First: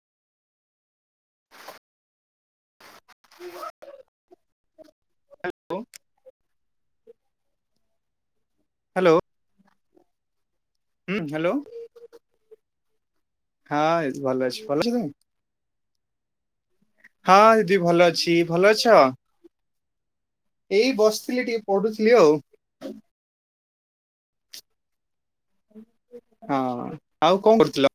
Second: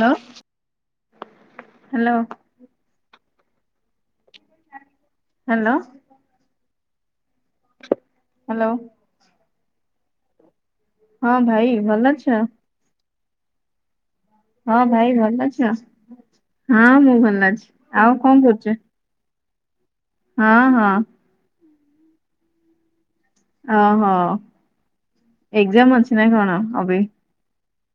Hello hello. [inaudible] Hello. Hello. Hello ହୁଁ ହଁ hello ଭାଇ ଭଲ ଅଛ। ହଁ ଭଲ ଅଛି ହଁ ଭଲ ଅଛ ଭାଇ ତମେ। ଅଛ? ହଁ ମୁଁ ଭଲ ହଁ ଅଛି ଦିଦି ଭଲ ଆଉ ଅଛି କଣ ଭଲ କରୁଛ। ଅଛ? ହଁ ଏଇ ହଁ ବସିଥିଲି ଟିକେ ପଢୁଥିଲି ଆଉ। ଓହୋ ଏକ୍ଜାମ ଅଛି ନା କଣ ହଁ ଅବେ? ଆଉ କଣ କରୁଥିଲ?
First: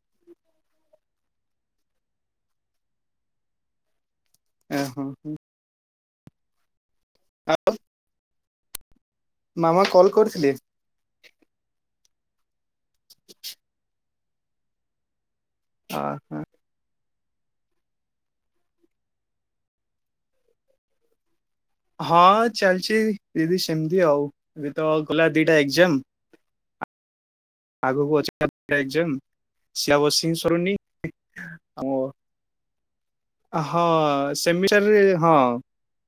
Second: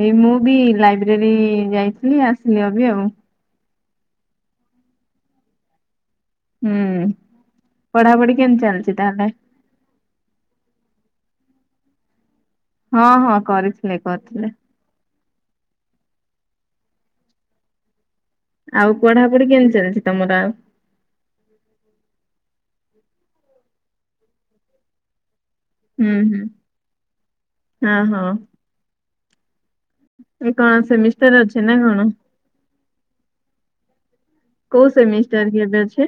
ଏଇ ମୁଁ ବି ଲାଇବ୍ରେରୀ ଯାଇଥିଲି ଆସିଲି ଅବି ଆଉ। ଓହୋ। ହୁଁ ପଢାପଢି କେମତି ଚାଲଛି। ମାମା କଲ୍ କରିଥିଲେ। ହଁ ହଁ କରିଥିଲେ କରିଥିଲେ। ଅ ହୋ। ଆଉ ପଢାପଢି କେମିତି ଚାଲିଛି ତମର ଆଉ। ହଁ ଚାଲିଛି ଦିଦି ସେମିତି ଆଉ ଏବେ ତ ଗଲା ଦିଟା ହୁଁ ହୁଁ ଏକ୍ଜାମ ହଁ ଆଗକୁ ହଁ ଅଛି ଟାଏକ୍ଜାମ। ଏ କଣ ସେମିଷ୍ଟାର ଅଛି ନା ଆଉ କଣ। ହଁ କୋଉ ସେମିଶ୍ଟାରରେ ହଁ। ସେମିଷ୍ଟାର କି ଏବେ ଅଛି?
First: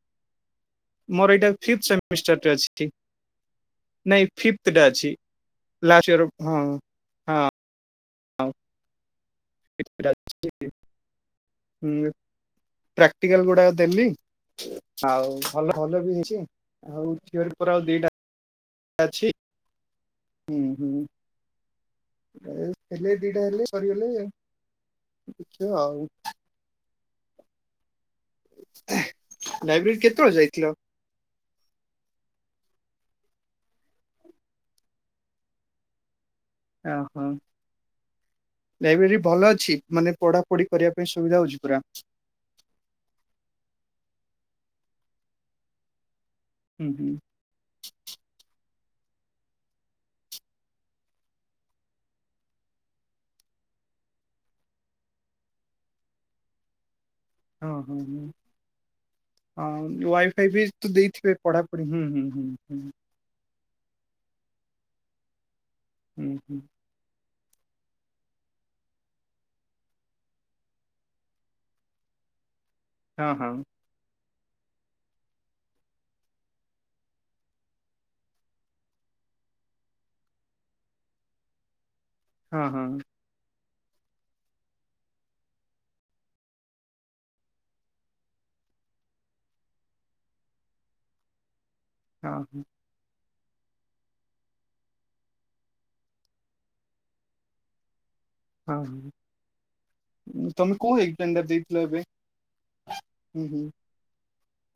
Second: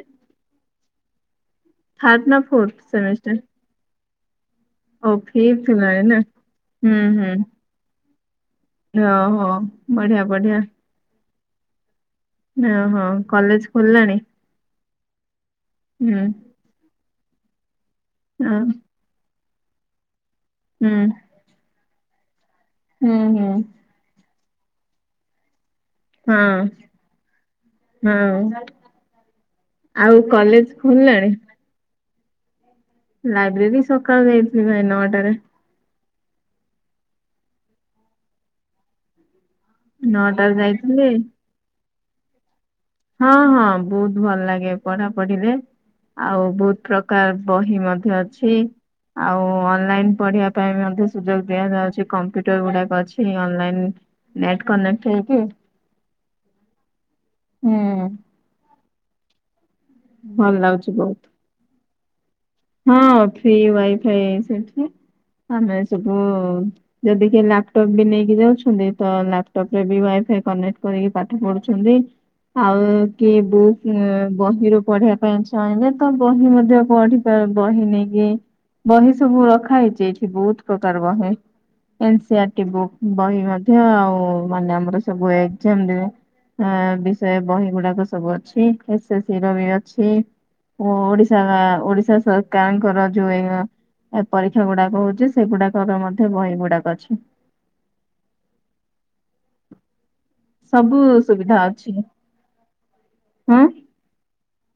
ମୋର ଏଇଟା ଫିଫ୍ଥ ଥାର୍ଡ ନା ସେମିଷ୍ଟାରଟେ ଫୋର୍ଥ ଅଛି ସେମିଷ୍ଟାର? ନାଇଁ କେତେଟା ଓ ଅଛି ଫିଫ୍ଥ ହେଲାଣି ଲାଷ୍ଟ ନା? ଇୟର ହଁ ହୁଁ ହଁ ହଁ। ଅହୋ ବଢିଆ ବଢିଆ। ହୁଁ ଓହୋ ପ୍ରାକ୍ଟିକାଲ ଗୁଡା କଲେଜ ଦେଲି। ଖୋଲିଲାଣି? ଆଉ ଭଲ ଭଲ ବି ହୁଁ ହେଇଛି ଆଉ ଝିଅର ପରା ଆଉ ଦିଟା ଅ ଅଛି। ହୁଁ ହୁଁ। ହେଲେ ହୁଁ ଦିଟା ହୁଁ ହେଲେ ସରିଗଲେ ଆଉ ହଁ। ହଁ ଲାଇବ୍ରେରୀ ଆଉ କେତେବେଳେ ଯାଇଥିଲ? କଲେଜ ଖୋଲିଲାଣି। ଲାଇବ୍ରେରୀ ସକାଳୁ ଯାଇଥିଲି ଭାଇ ନଅଟାରେ। ଓହୋ ଲାଇବ୍ରେରୀ ଭଲ ଅ ଛି ମାନେ ପଢା ନଅଟାରେ ପଢି କରିବା ଯାଇଥିଲି ପାଇଁ ସୁବିଧା ହଉଛି ପୁରା। ହଁ ହଁ ବହୁତ ଭଲ ଲାଗେ ପଢା ପଢିରେ। ଆଉ ବହୁତ ହୁଁ ହୁଁ ପ୍ରକାର ବହି ମଧ୍ୟ ଅଛି। ଆଉ ଅନଲାଇନ ପଢିବା ପାଇଁ ମଧ୍ୟ ସୁଯୋଗ ଦିଆଯାଉଛି କମ୍ପ୍ୟୁଟର ଗୁଡାକ ଅଛି ଅନଲାଇନ। ନେଟ କନେକ୍ଟ ହେଇକି। ହଁ ହଁ ହୁଁ। ହଁ ୱାଇଫାଇ ଭଲ ବି ଲାଗୁଛି ତ ବହୁତ। ଦେଇଥିବେ ପଢାପଢି ହୁଁ। ହୁଁ ହୁଁ ହୁଁ ହଁ ଫି ୱାଇଫାଇ ସେଠି ଆମେ ସବୁ ହୁଁ ହୁଁ। ଯଦି ଟିକେ ଲାପଟପ୍ ବି ନେଇକି ଯାଉଛନ୍ତି ତ ଲାପଟପ୍ ରେ ବି ୱାଇଫାଇ କନେକ୍ଟ କରିକି ପାଠ ପଢୁଛନ୍ତି। ଆଉ ହଁ କି ହଁ ବୁକ୍ ବହିରୁ ପଢିବା ପାଇଁ ଚାହିଁଲେେ ତ ବହି ମଧ୍ୟ ପଢି ବହି ନେଇକି ବହି ସବୁ ରଖା ହେଇଚ ଏଇଠି ବହୁତ ପ୍ରକାର ବହି। ଏ ହଁ ସଆରଟି ହଁ ବକ୍ ବହି ମଧ୍ୟ ଆଉ ମାନେ ଆମର ସବୁ ଏାମ ଦେ ହ ବିଷୟ ବହି ଗୁଡାକ ସବୁ ଅଛି ଏ ସ ର ବି ଅଛି। ଓ ଓଡିଶା ବା ଓଡିଶା ହଁ ହଁ ସରକାରଙ୍କର ଯୋଉ ପରୀକ୍ଷା ଗୁଡାକ ହଉଛି ସେଗୁଡାକର ମଧ୍ୟ ବହି ଗୁଡାକ ଅଛି। ହଁ ହଁ। ତମେ କହ ସବୁ ଏକ ପ୍େଣ୍ଡର ସୁବିଧା ଦେଇଥିଲିଲ ଅଛି ଏବେ ହୁଁ ହଁ ହୁଁ।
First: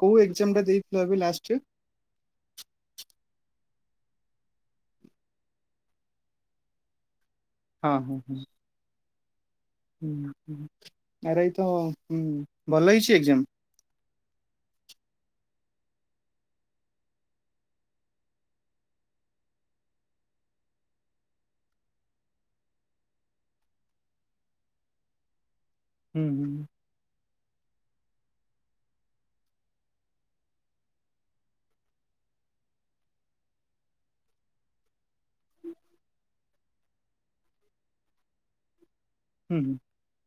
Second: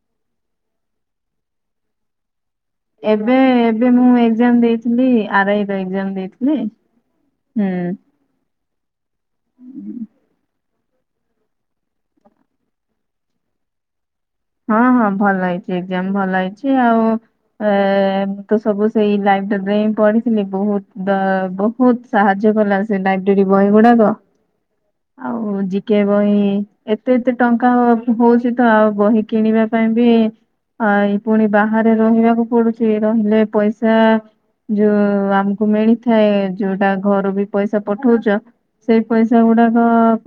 କୋଉ ଏକଜାମ୍ ଟା ଦେଇଥିଲ ଏବେ ଲାଷ୍ଟ। ଏବେ ଏବେ ମୁଁ ଏକଜାମ ଦେଇଥିଲି ଆରଆଇ ର ଏକଜାମ ଦେଇଥିଲି। ହୁଁ। ହଁ ହଁ ହଁ। ଆରେଇ ତଁ ଭଲ ହେଇଛି ଏକ୍ଜାମ। ହଁ ହଁ ଭଲ ହେଇଛି ଏକଜାମ ଭଲ ହେଇଛି ଆଉ ଏ ତ ସବୁ ସେଇ ପଢିଥିଲି ବହୁତ ବହୁତ ସାହାଯ୍ୟ କଲା ସେ ଲାଇବ୍ରେରୀ ବହି ଗୁଡାକ। ଆଉ ଜି କେ ହୁଁ ବହି ଏତେ ଏତେ ଟଙ୍କା ହଉଛି ତ ଆଉ ବହି କିଣିବା ପାଇଁ ବି ଆ ଏଇ ପୁଣି ବାହାରେ ରହିବାକୁ ପଡୁଛି ରହିଲେ ପଇସା ଯୋଉ ଆମକୁ ମିଳିଥାଏ, ଯୋଉଟା ଘରୁ ବି ପଇସା ପଠଉଛୁ। ସେଇ ପଇସା ହୁଁ ଗୁଡାକ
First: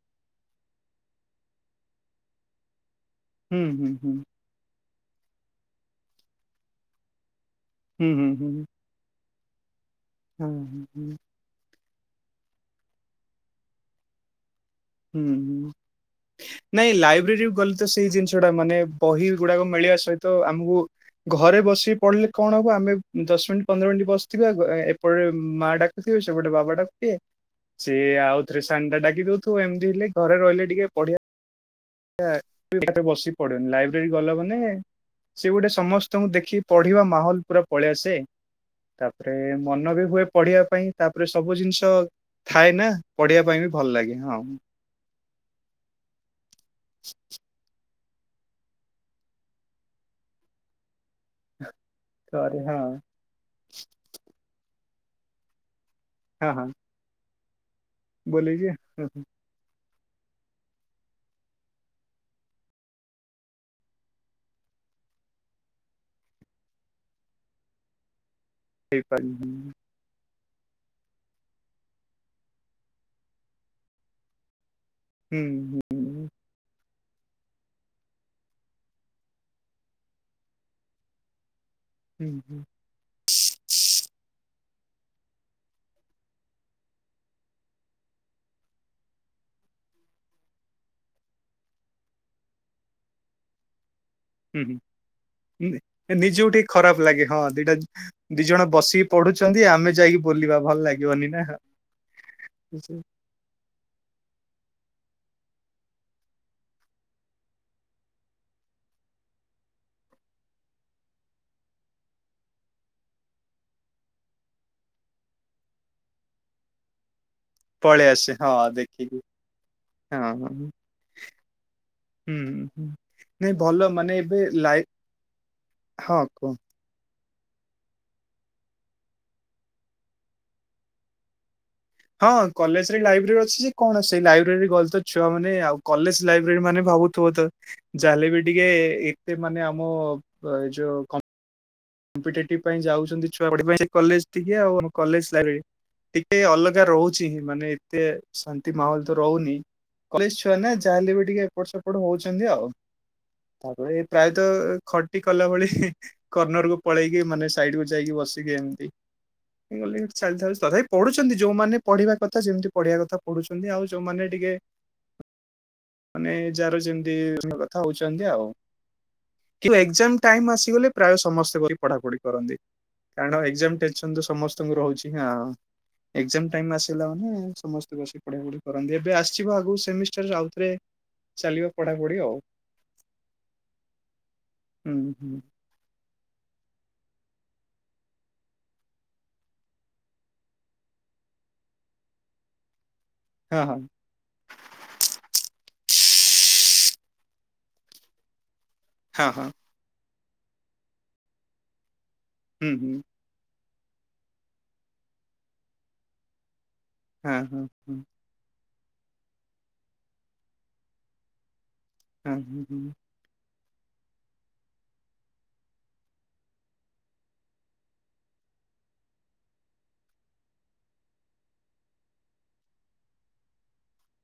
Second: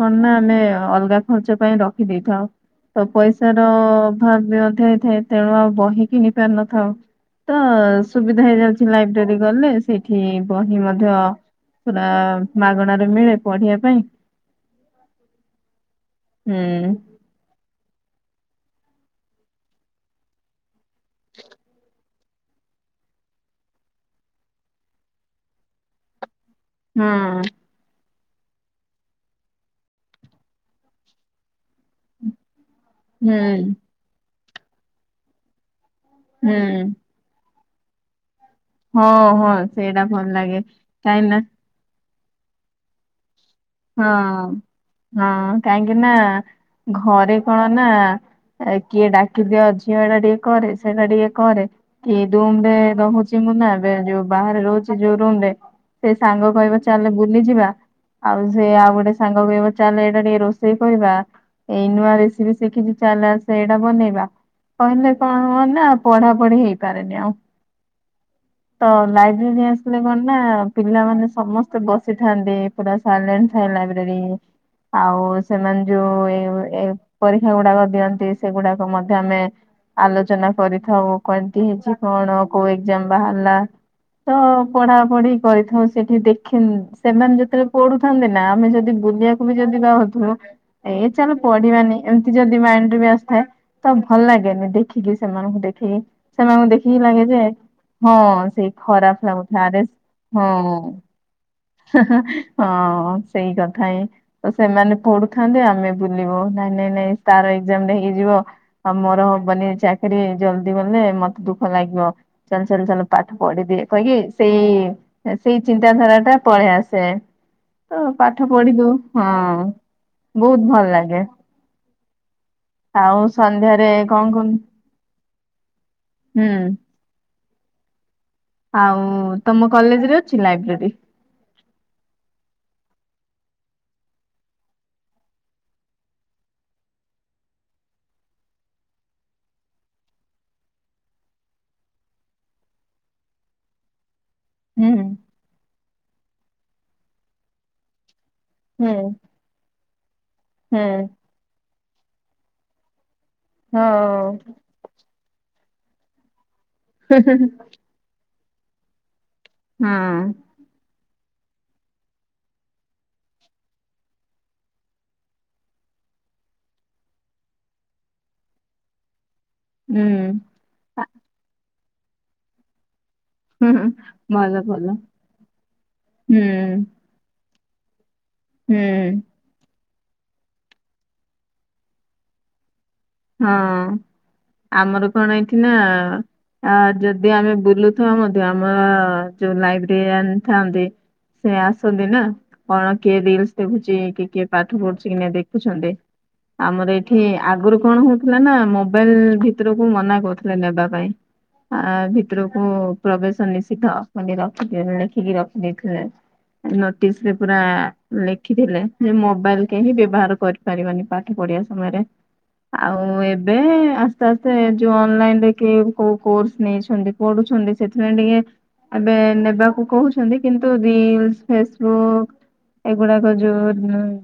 କଣ ନା ଆମେ ଅଲଗା ଖର୍ଚ୍ଚ ପାଇଁ ରଖି ଦେଇେଇଥାଉ, ତ ପଇସା ତ ହୁଁ ହୁଁ ହୁଁ ଅଭାବ ବି ଅଧ ହେଇଥାଏ ତେଣୁ ଆଉ ବହି କିଣି ପାରି ନଥାଉ। ତ ହୁଁ ହୁଁ ହୁଁ ସୁବିଧା ହୁଁ ହେଇଯାଉଛି ଲାଇବ୍ରେରୀ ଗଲେ ସେଇଠି ହଁ ବହି ହୁଁ ମଧ୍ୟ ପୁରା ମାଗଣାରେ ମିଳେ ପଢିବା ପାଇଁ। ହୁଁ ହୁଁ ହୁଁ ନାଇଁ ଲାଇବ୍ରେରୀରୁ ଗଲେ ତ ସେଇ ଜିନିଷ ମାନେ ବହି ଗୁଡାକ ମିଳିବା ସହିତ ଆମକୁ ଘରେ ବସିକି ପଢିଲେ କଣ ହବ ଆମେ ଦଶ ମିନିଟ୍ ପନ୍ଦର ମିନିଟ ବସିଥିବା ଏପଟରେ ମା ଡାକଥିବେ ସେ ସେପଟେ ଗୋଟେ ବାବାଟାକୁଏ ହୁଁ ସିଏ ଆଉ ଥରେ ସାନ ଡାକି ଦଉ ତୁ ଏମିତି ହେ ଘରେ ରହିଲେ ଟିକେ ପଢିଆ ବସି ହୁଁ ପଡୁନି ଲାଇବ୍ରେରୀ ଗଲା ମାନେ ସେ ଗୋଟେ ସମ ସ୍ତଙ୍କୁ ତମକୁ ଦେଖି ହୁଁ ପଢିବା ମାହୋଲ ପୁରା ପଳେଇ ଆସେ। ହଁ ତାପରେ ହଁ ମନ ସେଇଟା ବି ହୁଏ ଭଲ ଲାଗେ ପଢିବା ପାଇଁ, ତାପରେ କାହିଁକି ନା ସବୁ ଜିନିଷ ଥାଏ ନା ପଢିଆ ହଁ, ହଁ କାହିଁକି ନା ଘରେ କଣ ନା କିଏ ଡାକିଦିଅ ଝିଅ ଏଇଟା ଟିକେ କରେ ସେଇଟା ଟିକେ କରେ। କି ଥରେ ରୁମରେ ହଁ ରହୁଛି ମୁଁ ନା ଏବେ ଯୋଉ ବାହାରେ ରହୁଛି ଯୋଉ ରୁମରେ ସେ ସାଙ୍ଗ ହଁ ହଁ କହିବ ଚାଲେ ବୁଲିଯିବା ଆଉ ବୋଲିକି ସେ ଆଉ ଗୋଟେ ସାଙ୍ଗ କହିବ ଚାଲେ ଏଇଟା ଟିକେ ରୋଷେଇ କରିବା, ଏଇ ନୂଆ ରେସିପି ଶିଖିଛି ଚାଲଲେ ଆ ସେ ଏଇଟା ବନେଇବା। କହିଲେ କଣ ହବନା ପଢା ପଢି ହେଇପାରେନି ଆଉ। ତ ହେଇପାରିନି ଲାଇବ୍ରେରୀରେ ଆସିଲେ କଣ ନା ପିଲାମାନେ ସମସ୍ତେ ବସିଥାନ୍ତି ପୁରା ସାଇଲେଣ୍ଟ ଥାଏ ଲାଇବ୍ରେରୀ, ଆଉ ହୁଁ ସେମାନେ ହୁଁ ଯୋଉ ଏ ପରୀକ୍ଷା ଗୁଡାକ ଦିଅନ୍ତି ସେଗୁଡାକ ମଧ୍ୟ ଆମେ ଆଲୋଚନା କରିଥାଉ, କରି ହେଇଛି ହୁଁ କଣ ହୁଁ କୋଉ ଏକଜାମ ବାହାରିଲା ତ ପଢା ପଢି କରିଥାଉ ସେଠି ଦେଖିନି ସେମାନେ ଯେତେବେଳେ ପଢୁଥାନ୍ତି ନା ଆମେ ଯଦି ବୁଲିବାକୁ ବି ଯଦି ବହାରୁଥିବୁ ଏ ଚାଲ ପଢିବାନି ଏମିତି ଯଦି ମାଇଣ୍ଡ ରେ ବି ଆସିଥାଏ। ତ ଭଲ ଲାଗେନି ହୁଁ ଦେଖିକି ସେମାନଙ୍କୁ ହୁଁ। ଦେଖିକି ନିଜକୁ ସେମାନଙ୍କୁ ଟିକେ ଦେଖିକି ଖରାପ ଲାଗେ ଯେ ହଁ ଦିଟା ହଁ ଦି ଜଣ ସେଇ ବସିକି ଖରାପ ପଢୁଛନ୍ତି ଲାଗୁଥିଲା ଆରେ ଆମେ ଯାଇକି ହଁ ବୁଲିବା ଭଲ ଲାଗିବନି ନା। ହଁ ସେଇ କଥା ହଁ ତ ସେ ସେମାନେ ପଢୁଥାନ୍ତି ଆମେ ବୁଲିବ ନାଇଁ ନାଇଁ ନାଇଁ ତାର ଏକଜାମ୍ ହେଇଯିବ ଆଉ ମୋର ହବନି। ଚାକିରୀ ଜଲଦି ଗଲେ ମତେ ଦୁଃଖ ଲାଗିବ ଚାଲ ଚାଲ ଚାଲ ପାଠ ପଢିଦିଏ କହିକି ସେଇ ସେଇ ଚିନ୍ତାଧାରାଟା ପଳେଇ ଆସେ। ତ ପଳେଇ ଆସେ ପାଠ ହଁ ପଢିଦଉ। ଦେଖିକି ହଁ, ହଁ ବହୁତ ହଁ ଭଲ ଲାଗେ। ହୁଁ ହୁଁ। ଆଉ ନାଇଁ ଭଲ ସନ୍ଧ୍ୟାରେ ମାନେ ଏବେ କଣ [unintelligible] ଲାଇ ହଁ ହୁଁ କୁହ। ଆଉ ତମ କଲେଜରେ ଅଛି ଲାଇବ୍ରେରୀ। ହଁ କଲେଜରେ ଲାଇବ୍ରେରୀ ଅଛି ଯେ କଣ ସେଇ ଲାଇବ୍ରେରୀରେ ଗଲ ତ ଛୁଆମାନେ ଆଉ କଲେଜ ଲାଇବ୍ରେରୀ ମାନେ ଭଲ ଭାବୁଥିବ ତ ଚାଲିବି ଟିକେ ଏତେ ମାନେ ଆମ ଏ ଯୋଉ କ କମ୍ପିଟେଟିଭ ପାଇଁ ଯାଉଛନ୍ତି ଛୁଆ ଗୁଡ଼ିକ କଲେଜ ଟିକେ ହୁଁ ଆଉ କଲେଜ ଲାଇବ୍ରେରୀ। ଟିକେ ଅଲଗା ରହୁଛି ମାନେ ଏତେ ଶାନ୍ତି ହୁଁ ମାହୋଲ ତ ରହୁନି। କଲେଜ ଛୁଆ ନା ଯାହା ହୁଁ ହେଲେ ବି ଟିକେ ଏପଟ ସେପଟ ହଉଛନ୍ତି ଆଉ। ହଁ ତାପରେ ପ୍ରାୟତଃ ଖଟି କଲା ଭଳି କନର କୁ ପଳେଇକି ମାନେ ସାଇଡ କୁ ଯାଇକି ବସିକି ଏମିତି ହଁ ଚାଲିଥାଏ। ତଥାପି ପଢୁଛନ୍ତି ଯୋଉମାନେ ପଢିବା କଥା ଯେମିତି ପଢିବା କଥା ପଢୁଛନ୍ତି। ଆଉ ଯୋଉମାନେ ଟିକେ ମାନେ ଯାହାର ଯେମିତି କଥା ହଉଛନ୍ତି ଆଉ। କି ଏକ୍ସାମ ହୁଁ। ଟାଇମ ଆସିଗଲେ ପ୍ରାୟ ସମସ୍ତେ ବହି ପଢାପଢି କରନ୍ତି। କାରଣ ହୁଁ ଏକ୍ସାମ ହୁଁ ଟେନସନ ତ ଭଲ ସମସ୍ତଙ୍କୁ ଭଲ ରହୁଛି ହଁ ହୁଁ ଏକ୍ସାମ ଟାଇମ ଆସିଲା ମାନେ ସମସ୍ତ ବସି ପଢା ପଢିପଢି ହୁଁ କରନ୍ତି। ଏବେ ଆସିଯିବ ଆଗକୁ ସେମି ଆଉଥରେ ଚାଲିବ ପଢାପଢି ଆଉ। ହଁ ହୁଁ ଆମର କଣ ହୁଁ ଏଇଠି ନା ଆ ଯଦି ଆମେ ବୁଲୁଥାଉ ମଧ୍ୟ ଆମର ଯୋଉ ଲାଇବ୍ରେରିଆନ୍ ଥାଆନ୍ତି ସେ ଆସନ୍ତି ନା କଣ କିଏ ରିଲ୍ସ ହଁ ହଁ ଦେଖୁଛି କି କିଏ ପାଠ ପଢୁଛି କି ନା ଦେଖୁଛନ୍ତି। ଆମର ଏଠି ଆଗରୁ କଣ ହଉଥିଲା ନା ମୋବାଇଲ ହଁ ହଁ ଭିତରକୁ ମନା କରୁଥିଲେ ନେବା ପାଇଁ। ଆ ଚିତ୍ରକୁ ହୁଁ ହୁଁ। ପ୍ରବେଶ ନିଷିଦ୍ଧ ମାନେ ରଖିଥିଲେ ଲେଖିକି ରଖିଦେଇଥିଲେ। ନୋଟିସ ରେ ହଁ ପୁରା ହଁ ହଁ ଲେଖିଥିଲେ। ମୋବାଇଲ କେହିଁ ବ୍ୟବହାର କରିପାରିବନି ପାଠ ପଢିବା ସମୟରେ। ହଁ ହଁ ହୁଁ ଆଉ। [unintelligible] ଆସ୍ତେ ଆସ୍ତେ ଯୋଉ ଅନଲାଇନ ରେ କି କୋଉ କୋର୍ସ ନେଇଛନ୍ତି ପଢୁଛନ୍ତି ସେଥିଲାଗି ଟିକେ ଏବେ ନେବାକୁ କହୁଛନ୍ତି କିନ୍ତୁ ରିଲ, ଫେସବୁକ୍ ଏଗୁଡାକ ଯୋଉ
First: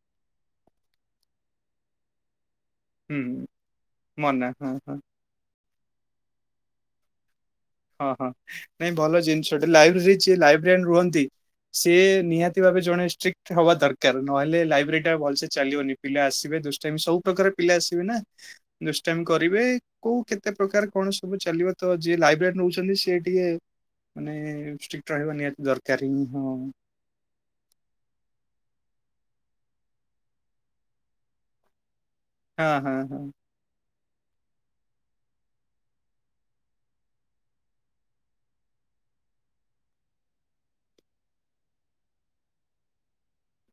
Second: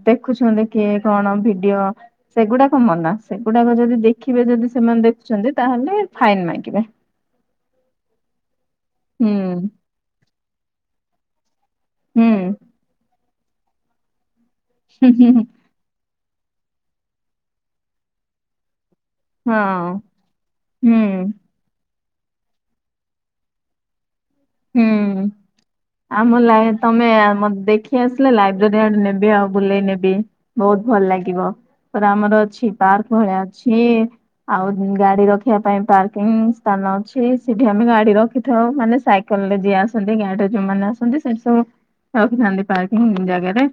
ଦେଖୁଛନ୍ତି କିଏ କଣ ଭିଡିଓ ସେଗୁଡାକ ମନା ହୁଁ ସେଗୁଡାକ ଯଦି ଦେଖିବେ ମନା ଯଦି ହଁ ହଁ। ସେମାନେ ଦେଖୁଛନ୍ତି ତାହେଲେ ଫାଇନ୍ ମାଗିବେ। ହଁ ହଁ ନାଇଁ ଭଲ ହୁଁ ଜିନିଷଟେ ଲାଇବ୍ରେରୀ ଲାଇବ୍ରେରନ ରୁହନ୍ତି। ସିଏ ହୁଁ ନିହାତି ଭାବେ ଜଣେ ଷ୍ଟ୍ରିଟ ହବା ଦରକାର ନହେଲେ ଲାଇବ୍ରେରୀ ଟା ଭଲସେ ଚାଲିବନି। ପିଲା ଆସିବେ ଦୁଷ୍ଟାଇମ ସବୁ ପ୍ରକାର ପିଲା ଆସିବେ ନା। ଦୁଷ୍ଟାମି କରିବେ ହଁ କେତେ ପ୍ରକାର କଣ ହୁଁ ସବୁ ଚାଲିବ ତ ଯିଏ ଲାଇବ୍ରେରୀ ନେଉଛନ୍ତି ସିଏ ଟିକେ ମାନେ ଷ୍ଟ୍ରିକ୍ଟ ହୁଁ ରହିବା ନିହାତି ଦରକାର ହିଁ ଆମ ହଁ ଲାଇ ତମେ ମତେ ଦେଖି ଆସିଲେ ଲାଇବ୍ରେରୀ ଆଡେ ନେବି ଆଉ। ବୁଲେଇ ନେବି ବହୁତ ଭଲ ଲାଗିବ ପା ଆମର ହଁ ଅଛି ହଁ ପାର୍କ ହଁ ଭଳିଆ ଅଛି। ଆଉ ଗାଡି ରଖିବା ପାଇଁ ପାର୍କିଂ ସ୍ଥାନ ଅଛି ସେଠି ଆମେ ଗାଡି ରଖିଥାଉ ମାନେ ସାଇ ଯିଏ ଆସନ୍ତି ଗାଡିରେ ଯୋଉମାନେ ଆସନ୍ତି ସେଠି ସବୁ ରଖିଥାନ୍ତି ପାର୍କିଂ ଜାଗାରେ।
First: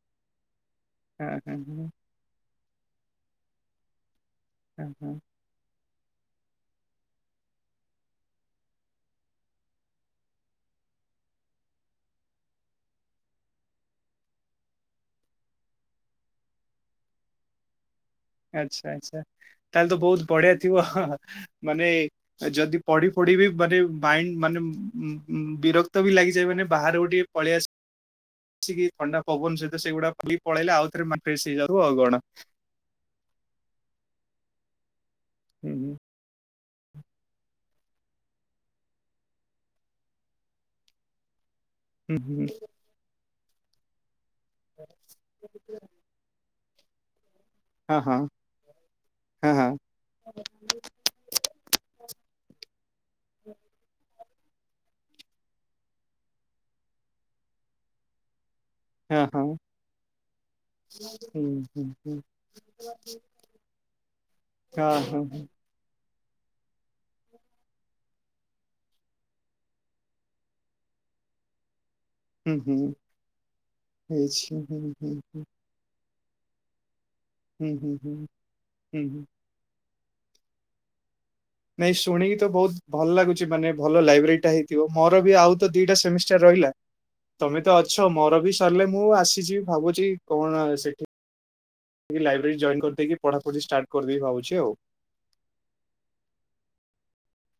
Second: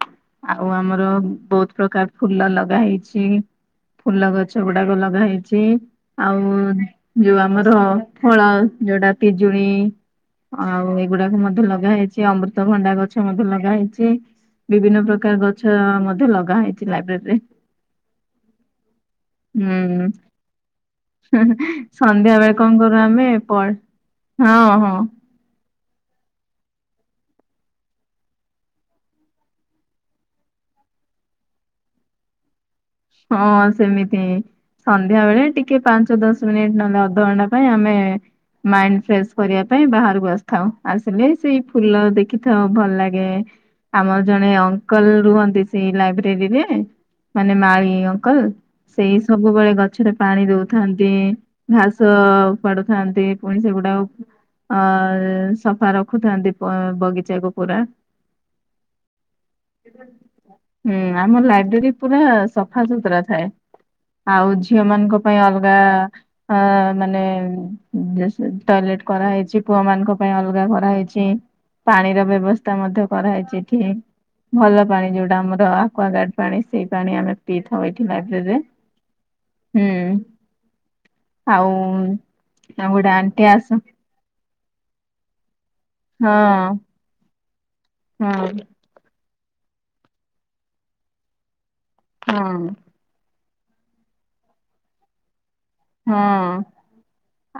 ଆଉ ଆମର ହଁ ହଁ ବହୁତ ହଁ ପ୍ରକାର ଫୁଲ ଲଗା ହେଇଛି। ଫୁଲ ଗଛ ହଁ ଗୁଡାକ ହଁ ଲଗା ହେଇଛି। ଆଉ ଯୋଉ ଆମର ଫଳ ଯୋଉଟା ପିଜୁଳି ଆଉ ଏଇଗୁଡାକୁ ମଧ୍ୟ ଲଗା ହେେଇଛି ଅମୃତଭଣ୍ଡା ଗଛ ମଧ୍ୟ ଲଗା ହେଇଛି। ବିଭିନ୍ନ ପ୍ରକାର ଗଛ ମଧ୍ୟ ଲଗା ହେଇଛି ଲାଇବ୍ରେରୀରେ। ଆଚ୍ଛା ଆଚ୍ଛା ତାହେଲେ ତ ହୁଁ ବହୁତ ବଢିଆ ଥିବ ମାନେ ସନ୍ଧ୍ୟା ବେଳେ କଣ ଯଦି କରୁ ପଢି ଆମେ ପଢିିବେ? ପ ମାନେ ମାଇଣ୍ଡ ମାନେ ହଁ ହଁ ବିରକ୍ତ ବି ଲାଗିଯଏ ମାନେ ବାହାରକୁ ଟିକେ ପଳେଇ ଆସେ ବସିକି ଥଣ୍ଡା ପବନ ସହିତ ସେଗୁଡା ପଳେଇଲେ ଆଉଥରେ ଫ୍ରେଶ ହେଇଯାଉ ଆଉ କଣ। ହଁ ସେମିତି ସନ୍ଧ୍ୟା ବେଳେ ହୁଁ ଟିକେ ହୁଁ ପାଞ୍ଚ ଦଶ ମିନିଟ ନହେଲେ ଅଧଘଣ୍ଟା ପାଇଁ ଆମେ ମାଇଣ୍ଡ ଫ୍ରେଶ କରିବା ପାଇଁ ବାହାରକୁ ଆସିଥାଉ, ଆସିଲେ ସେଇ ଫୁଲ ହୁଁ ହୁଁ ଦେଖିଥାଉ ଭଲ ଲାଗେ ଆମ ଜଣେ ଅଙ୍କଲ ରୁହନ୍ତି ସେଇ ଲାଇବ୍ରେରୀରେ ମାନେ ମା ହଁ ହଁ ଅଙ୍କଲ ସେଇ ହଁ ସବୁବେଳେ ଗଛରେ ପାଣି ଦଉଥାନ୍ତି। ଘାସ ଥାନ୍ତି ପୁଣି ସେଗୁଡା ଅ ସଫା ରଖୁଥାନ୍ତି ବଗିଚାକୁ ପୁରା। ହଁ ହଁ ହଁ ହୁଁ ଆମ ହୁଁ ଲାଇବ୍ରେରୀ ହୁଁ ପୁରା ସଫା ସୁତୁରା ଥାଏ, ଆଉ ଝିଅ ହଁ ମାନଙ୍କ ହଁ ପାଇଁ ହଁ। ଅଲଗା ମାନେ ଟଏଲେଟ କରାହେଇଛି ପୁଅ ମାନଙ୍କ ପାଇଁ ଅଲଗା କରାହେଇଛି ଚି [inaudible] ପାଣିର ହୁଁ ବ୍ୟବସ୍ଥା ହୁଁ ମଧ୍ୟ କରାହେଇଛି ଏଠିକ ହେଇଛି ହୁଁ ଭଲ ପାଣି ହୁଁ ଯୋଉଟା ହୁଁ ଆମର ଏକ୍ୱାଗାଡ ପାଣି ସେଇ ପାଣି ଆମେ ହୁଁ ପିଇଥାଉ ହୁଁ ଏଇଠି ହୁଁ ଲାଇବ୍ରେରୀରେ ହୁଁ ହୁଁ। ହୁଁ। ଆଉ ନାଇଁ ଶୁଣିକି ତ ଆଉ ବହୁତ ଗୋଟେ ଭଲ ଆଣ୍ଟି ଲାଗୁଛି ଆସ ମାନେ ଭଲ ଲାଇବ୍ରେରୀ ଟା ହେଇଥିବ ମୋର ବି ଆଉ ତ ଦିଟା ସେମିଷ୍ଟାର ର ହଁ। ତମେ ତ ଅଛ ହଁ ମୋର ବି ସରିଲେ ମୁଁ ଆସିଛି ଭାବୁଛି କଣ ସେଠି? ଟିକ ହଁ ଲାଇବ୍ରେରୀ ଜଏନ୍ କରିଦକି ପଢ଼ାପଢି ଷ୍ଟାର୍ଟ କରିଦି ଭାବୁଛି ଆଉ। ହଁ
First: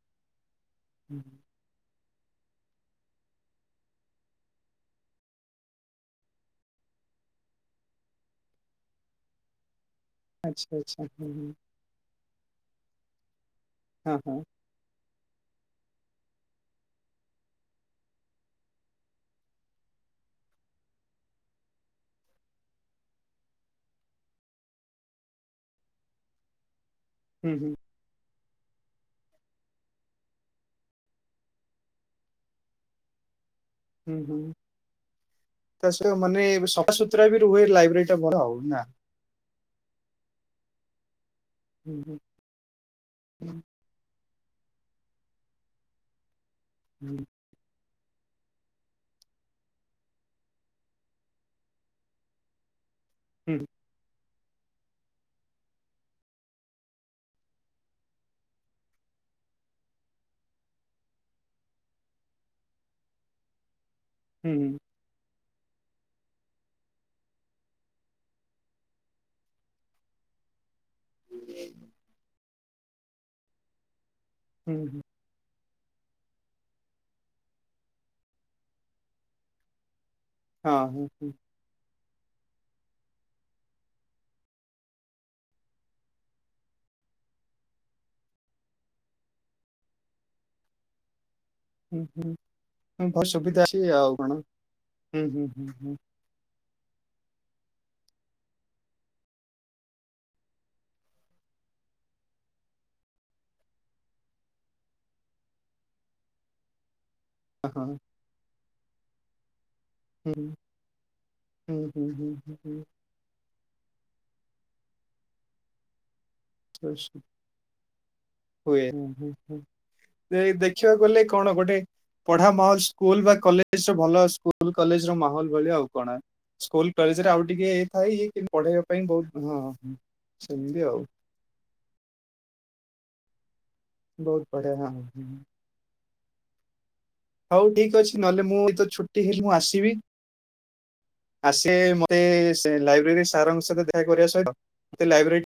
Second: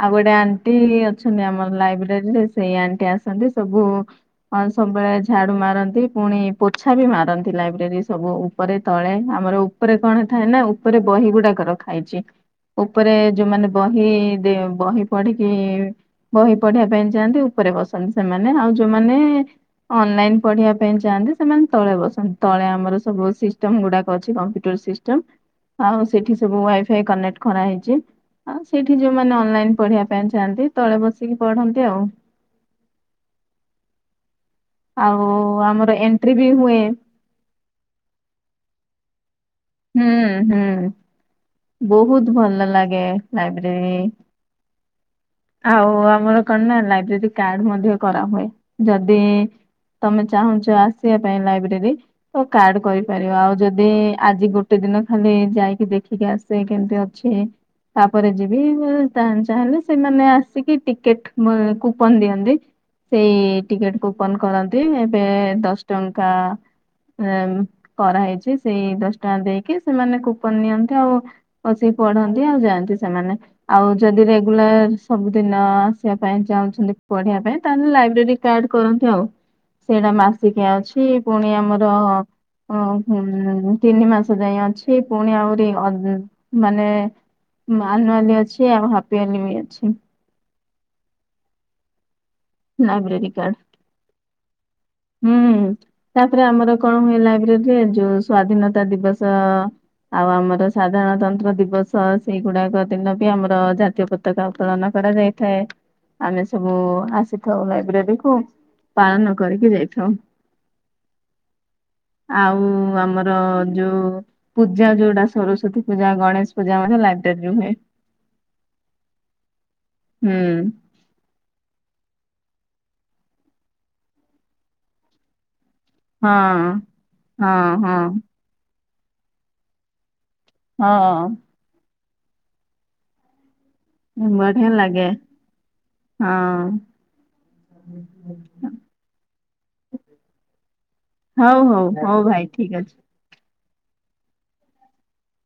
ଆଉ ଗୋଟେ ଆଣ୍ଟି ଅଛନ୍ତି ଆମର ଲାଇବ୍ରେରୀ ସେଇ ଆଣ୍ଟି ଆସନ୍ତି ସବୁ ସବୁବେଳେ ଝାଡୁ ମାରନ୍ତି ପୁଣି ପୋଛା ବି ମାରନ୍ତି ଲାଇବ୍ରେରୀ ସବୁ ଉପରେ ତଳେ ଆମର ଉପରେ କଣ ଥାଏ ନା ଆଚ୍ଛା ଉପରେ ଆଚ୍ଛା ହୁଁ ବହି ହୁଁ ଗୁଡାକ ର ଖାଇଛି ଉପରେ ଯୋଉମାନେ ବହି ହଁ ହଁ ଦେ ବହି ପଢିକି ବହି ପଢିବା ପାଇଁ ଯାଆନ୍ତି ଉପରେ ବସନ୍ତି ସେମାନେ ଆଉ ଯୋଉମାନେ ଅନଲାଇନ ପଢିବା ପାଇଁ ଚାଆନ୍ତି ସେମାନେ ତଳେ ବସନ୍ତି ତଳେ ଆମର ସବୁ ସିଷ୍ଟମ ଗୁଡାକ ଅଛି କମ୍ପ୍ୟୁଟର ସିଷ୍ଟମ ଆଉ ସେଠି ସବୁ ୱାଇଫାଇ କନେକ୍ଟ ହୁଁ ହୁଁ କରାହେଇଚି। ଆଉ ସେଇଠି ଯୋଉମାନେ ଅନଲାଇନ ପଢିବା ପାଇଁ ଚାନ୍ତି ତଳେ ବସିକି ପଢନ୍ତି ଆଉ [unintelligible] ହୁଁ ହୁଁ। ଆଉ ତା ଆମର ସ ଏଣ୍ଟ୍ରି ମାନେ ବି ହୁଏ ସଫାସତୁରା ବି ରୁହେ ଲାଇବ୍ରେରୀ ଟା ଭଲ ହଉ ନା ହୁଁ ହୁଁ ହୁଁ ହୁଁ ବହୁତ ଭଲ ଲାଗେ ଲାଇବ୍ରେରୀ। ଆଉ ଆମର କଣ ନା ହୁଁ ଲାଇବ୍ରେରୀ କାର୍ଡ ମଧ୍ୟ କରା ହୁଏ ଯଦି ତମେ ଚାହୁଁଛ ଆସିବା ପାଇଁ ଲାଇବ୍ରେରୀ ତ କାର୍ଡ କରିପାରିବ ଆଉ ହୁଁ ଯଦି ଆଜି ଗୋଟେ ଦିନ ଖାଲି ଯାଇକି ଦେଖିକି ଆସେ କେମତି ଅଛି? ତାପରେ ଯିବି ଚାହିଁଲେ ସେମାନେ ଆସିକି ଟିକେଟ କୁପନ ଦିଅନ୍ତି ସେଇ ଟିକେଟ କ ଓପନ ହୁଁ କରନ୍ତି ଏବେ ଦଶ ଟଙ୍କା କରାହେଇଛି ସେଇ ଦ ଟଙ୍କା ଦେଇକି ସେମାନେ କୁପନ ନିଅନ୍ତି ଆଉ ବସିକି ପଢନ୍ତି ଆଉ ଯାଆନ୍ତି ସେମାନେ ଆଉ। ଯଦି ହୁଁ ରେଗୁଲାର ହୁଁ ହୁଁ ସବୁଦିନ ଆସିବା ପାଇଁ ଯାଉ ପଢିବା ପାଇଁ ତାଲେ ଲାଇବ୍ରେରୀ କାର୍ଡ କରନ୍ତି ଆଉ ସେଟା ଆସିକି ହଁ ଅଛି ହୁଁ ହୁଁ ପୁଣି ଆମର ହଁ। ତିନି ମାସ ଯାଇଏ ଅଛି ପୁଣି ଆହୁରି ମାନେ ମାନାଲି ଅଛି ଆଉ ହାପିଏଲି ବି ଅଛି। ହଁ ହଁ ବହୁତ ଲାଇବ୍ରେରୀ କାର୍ଡ ସୁବିଧା ଅଛି ଆଉ କଣ ହୁଁ ହ ହ। ତାପରେ ଆମର କଣ ହୁଏ ଲାଇବ୍ରେରୀ ରେ ଯୋଉ ସ୍ଵାଧୀନତା ଦିବସ ଆଉ ଆମର ସାଧାରଣତନ୍ତ୍ର ଦିବସ ସେଇଗୁଡାକ ଦିନ ବି ଆମର ଜାତୀୟ ପତାକା ଉତ୍ତୋଳନ କରାଯାଇଥାଏ। ଆମେ ସବୁ ଆସିଥାଉ ହଁ। ଲାଇବ୍ରେରୀକୁୁ ପାଳନ କରିକି ଯାଇ ହଉ ହଁ ହୁଁ ହୁଁ ହୁଁ ହୁଁ ହୁଁ ଆଉ ହୁଁ ଆମର। ଯୋଉ ପୂଜା ଯୋଉଟା ସରସ୍ଵତୀ ପୂଜା ଗଣେଶ ପୂଜା ମଧ୍ୟ ଲାଇବ୍ରେରୀ ରେ ହୁଏ। ହୁଏ ହୁଁ ଦେଖିବାକୁ ଗଲେ କଣ ଗୋଟେ ପ ହ ମହଲ ସ୍କୁଲ ବା କଲେଜ ର ଭଲ ସ୍କୁଲ କଲେଜ ର ମାହୋଲ ଭଳିଆ ଆଉ। କଣ ହଁ ସ୍କୁଲ କଲେଜ ରେ ଆଉ ହଁ ଟିକେ ଏଥାଏ। ହଁ କି ପଢେଇବା ପାଇଁ ବହୁତ ହଁ। ସେମିତି ଆଉ। ହଁ ବହୁତ ବଢିଆ ହଁ ହଁ। ହଁ। ହଉ ଠିକ ଅଛି! ନହେଲେ ମୁଁ ତ ଛୁଟି ହେଲି ମୁଁ ଆସିବି। ହଉ ଆସେ ହଉ ମତେ ହଉ ଭାଇ ସେ ଠିକ ଅଛି। ଲାଇବ୍ରେରୀ ସାରଙ୍କ ସହିତ ଦେଖା କରିବା ସହିତ ମତେ ଲାଇବ୍ରେରୀ